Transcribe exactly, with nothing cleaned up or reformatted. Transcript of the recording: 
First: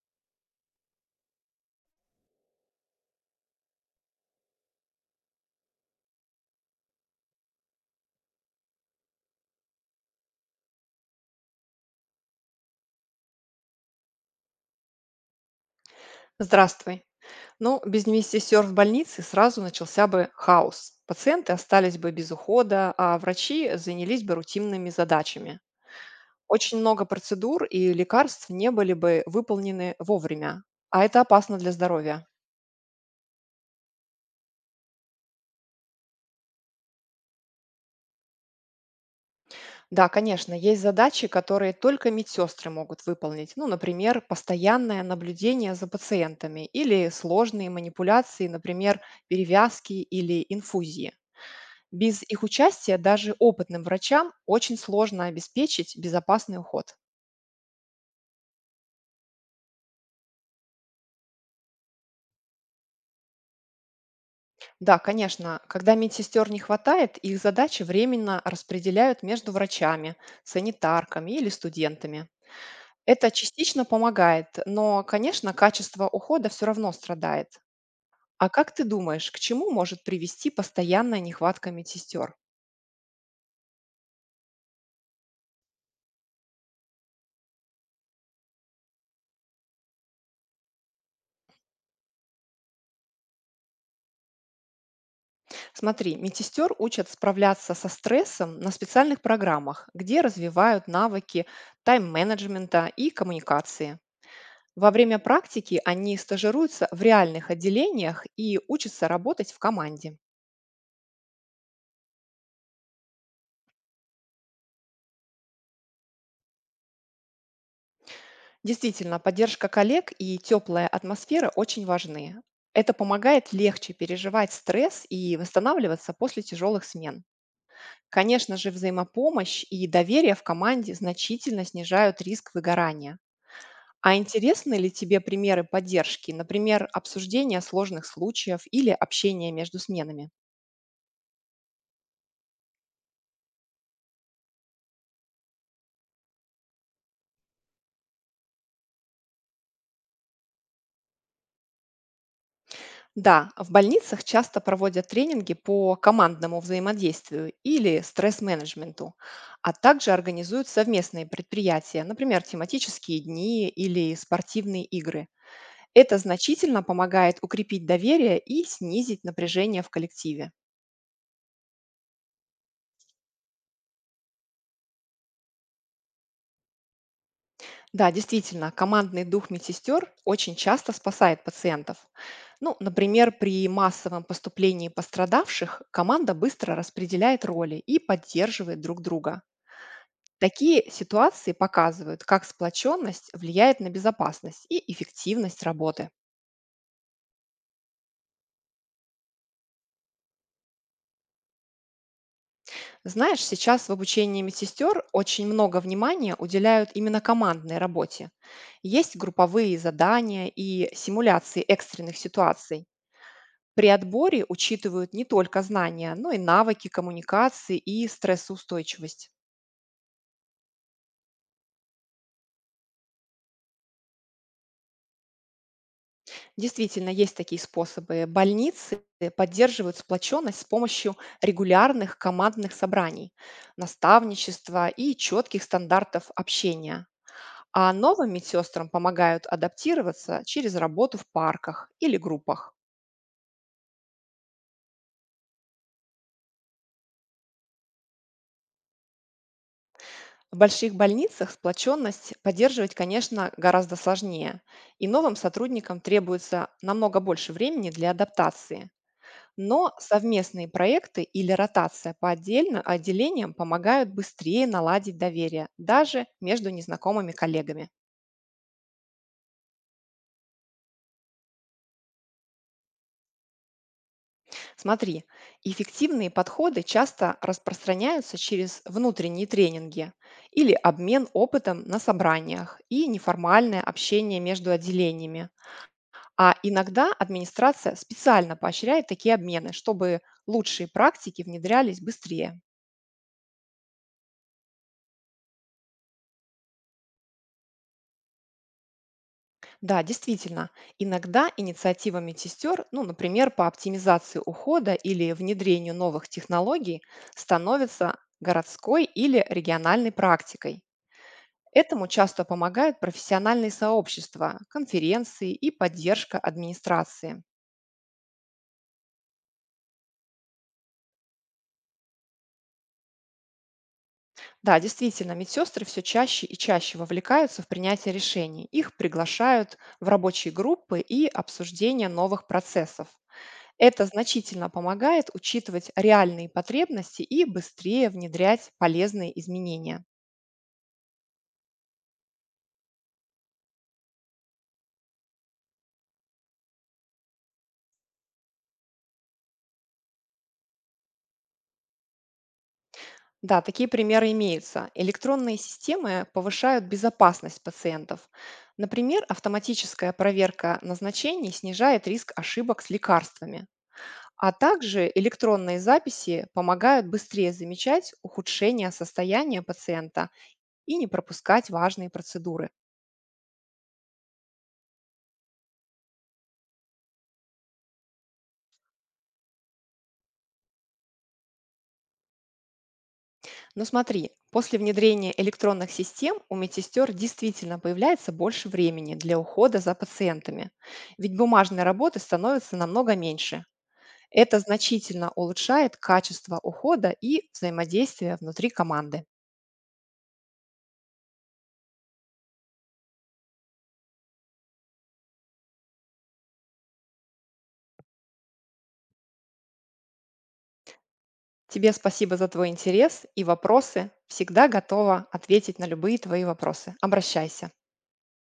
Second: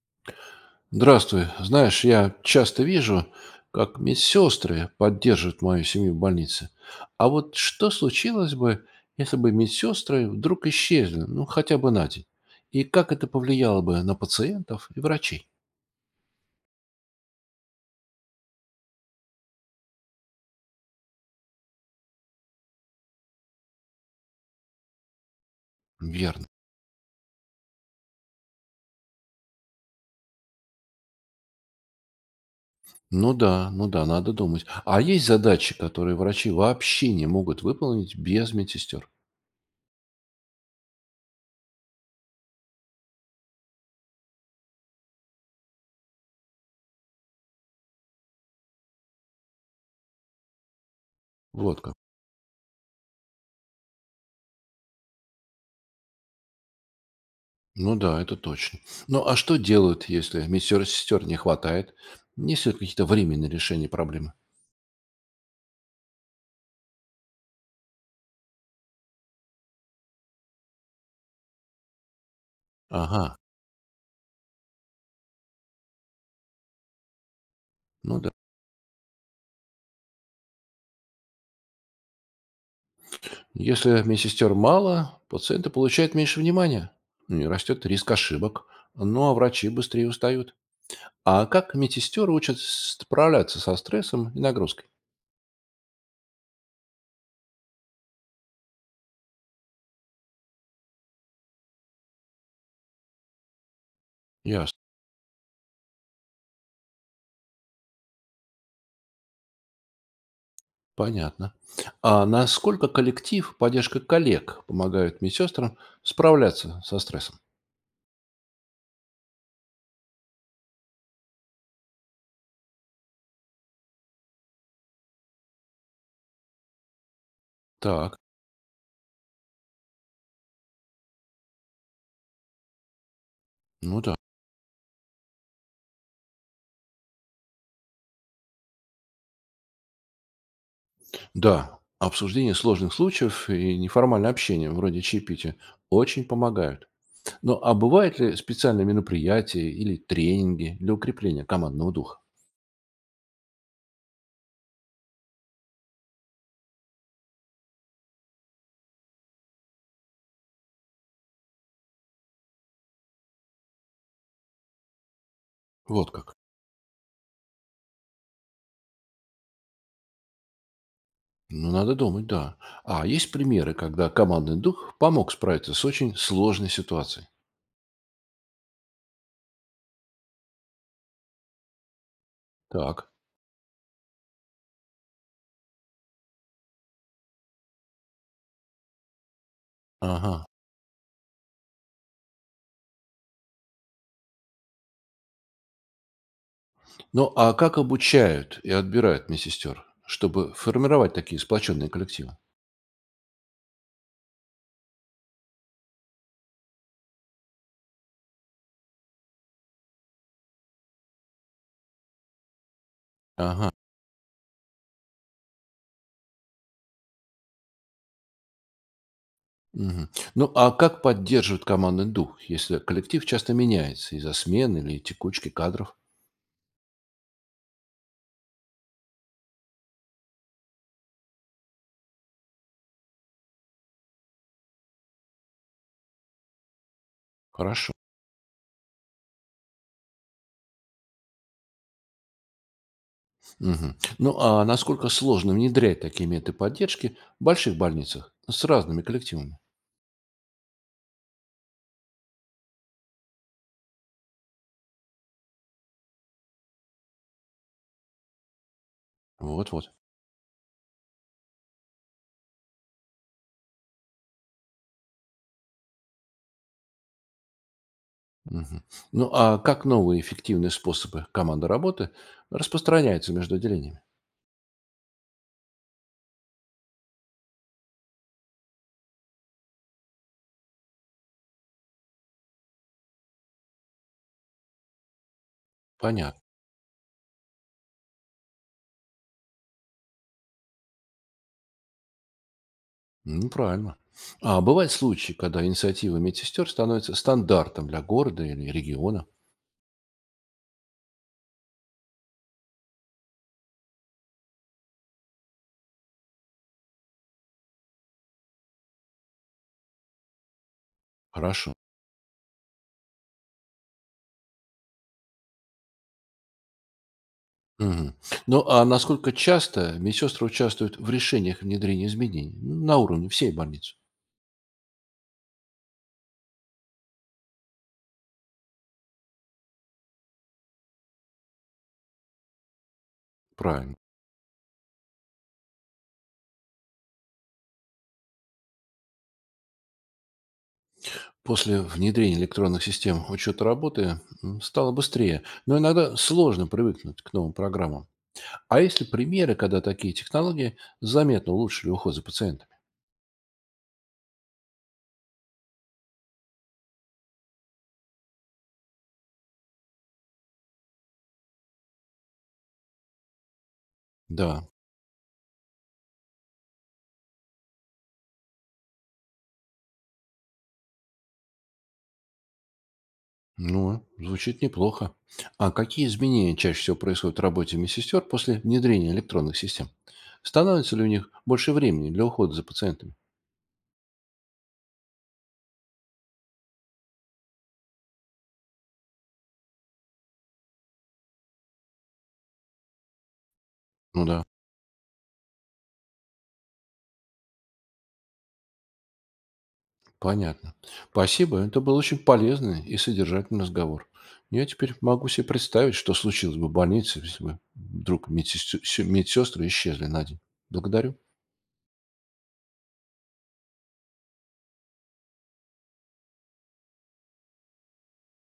Здравствуй. Знаешь, я часто вижу, как медсестры поддерживают мою семью в больнице. А вот что случилось бы, если бы медсестры вдруг исчезли, ну, хотя бы на день? И как это повлияло бы на пациентов и врачей? Здравствуй. Ну, без вместе в больнице сразу начался бы хаос. Пациенты остались бы без ухода, а врачи занялись бы рутинными задачами. Верно. Очень много процедур и лекарств не были бы выполнены вовремя, а это опасно для здоровья. Ну да, ну да, надо думать. А есть задачи, которые врачи вообще не могут выполнить без медсестер? Да, конечно, есть задачи, которые только медсестры могут выполнить. Ну, например, постоянное наблюдение за пациентами или сложные манипуляции, например, перевязки или инфузии. Вот как. Без их участия даже опытным врачам очень сложно обеспечить безопасный уход. Ну да, это точно. Ну а что делают, если медсестер не хватает? Есть ли какие-то временные решения проблемы? Да, конечно, когда медсестер не хватает, их задачи временно распределяют между врачами, санитарками или студентами. Ага. Это частично помогает, но, конечно, качество ухода все равно страдает. Ну да. А как ты думаешь, к чему может привести постоянная нехватка медсестер? Если медсестер мало, пациенты получают меньше внимания. Ну и растет риск ошибок. Ну, а врачи быстрее устают. А как медсестеры учат справляться со стрессом и нагрузкой? Смотри, медсестер учат справляться со стрессом на специальных программах, где развивают навыки тайм-менеджмента и коммуникации. Ясно. Во время практики они стажируются в реальных отделениях и учатся работать в команде. Понятно. А насколько коллектив, поддержка коллег помогают медсестрам справляться со стрессом? Действительно, поддержка коллег и теплая атмосфера очень важны. Это помогает легче переживать стресс и восстанавливаться после тяжелых смен. Так, Конечно же, взаимопомощь и доверие в команде значительно снижают риск выгорания. ну да. А интересны ли тебе примеры поддержки, например, обсуждение сложных случаев или общение между сменами? Да, обсуждение сложных случаев и неформальное общение, вроде чаепития, очень помогают. Ну, а бывают ли специальные мероприятия или тренинги для укрепления командного духа? Да, в больницах часто проводят тренинги по командному взаимодействию или стресс-менеджменту, а также организуют совместные предприятия, например, тематические дни или спортивные игры. Вот Это как. значительно помогает укрепить доверие и снизить напряжение в коллективе. Ну, надо думать, да. А есть примеры, когда командный дух помог справиться с очень сложной ситуацией? Да, действительно, командный дух медсестер очень часто спасает пациентов. Ну, Так. например, при массовом поступлении пострадавших команда быстро распределяет роли и поддерживает друг друга. Ага. Такие ситуации показывают, как сплоченность влияет на безопасность и эффективность работы. Ну, а как обучают и отбирают медсестер, чтобы формировать такие сплоченные коллективы? Знаешь, сейчас в обучении медсестер очень много внимания уделяют именно командной работе. Есть групповые задания и симуляции экстренных ситуаций. Ага. При отборе учитывают не только знания, но и навыки коммуникации и стрессоустойчивость. Мгм. Ну, а как поддерживают командный дух, если коллектив часто меняется из-за смены или текучки кадров? Действительно, есть такие способы. Больницы поддерживают сплоченность с помощью регулярных командных собраний, наставничества и четких стандартов общения. Хорошо. А новым медсестрам помогают адаптироваться через работу в парках или группах. Мгм. Ну, а насколько сложно внедрять такие методы поддержки в больших больницах с разными коллективами? В больших больницах сплоченность поддерживать, конечно, гораздо сложнее, и новым сотрудникам требуется намного больше времени для адаптации. Вот-вот. Но совместные проекты или ротация по отдельно, отделениям помогают быстрее наладить доверие, даже между незнакомыми коллегами. Мгм. Ну, а как новые эффективные способы команды работы распространяются между отделениями? Смотри, эффективные подходы часто распространяются через внутренние тренинги или обмен опытом на собраниях и неформальное общение между отделениями. Понятно. А иногда администрация специально поощряет такие обмены, чтобы лучшие практики внедрялись быстрее. Ну, правильно. А бывают случаи, когда инициатива медсестер становится стандартом для города или региона? Да, действительно, иногда инициатива медсестер, ну, например, по оптимизации ухода или внедрению новых технологий, становится городской или региональной практикой. Хорошо. Этому часто помогают профессиональные сообщества, конференции и поддержка администрации. Мгм. Ну, а насколько часто медсестры участвуют в решениях внедрения изменений, ну, на уровне всей больницы? Да, действительно, медсестры все чаще и чаще вовлекаются в принятие решений. Их приглашают в рабочие группы и обсуждение новых процессов. Правильно. Это значительно помогает учитывать реальные потребности и быстрее внедрять полезные изменения. После внедрения электронных систем учета работы м, стало быстрее, но иногда сложно привыкнуть к новым программам. А есть ли примеры, когда такие технологии заметно улучшили уход за пациентами? Да, такие примеры имеются. Электронные системы повышают безопасность пациентов. Например, автоматическая проверка назначений снижает риск ошибок с лекарствами. Да, А также электронные записи помогают быстрее замечать ухудшение состояния пациента и не пропускать важные процедуры. ну, звучит неплохо. А какие изменения чаще всего происходят в работе медсестер после внедрения электронных систем? Становится ли у них больше времени для ухода за пациентами? Но смотри, после внедрения электронных систем у медсестер действительно появляется больше времени для ухода за пациентами, ведь бумажной работы становится намного меньше. Ну да. Это значительно улучшает качество ухода и взаимодействия внутри команды. Понятно. Спасибо. Это был очень полезный и содержательный разговор. Я теперь могу себе представить, что случилось бы в больнице, если бы вдруг медсестры исчезли на день. Благодарю. Тебе спасибо за твой интерес и вопросы. Всегда готова ответить на любые твои вопросы. Обращайся.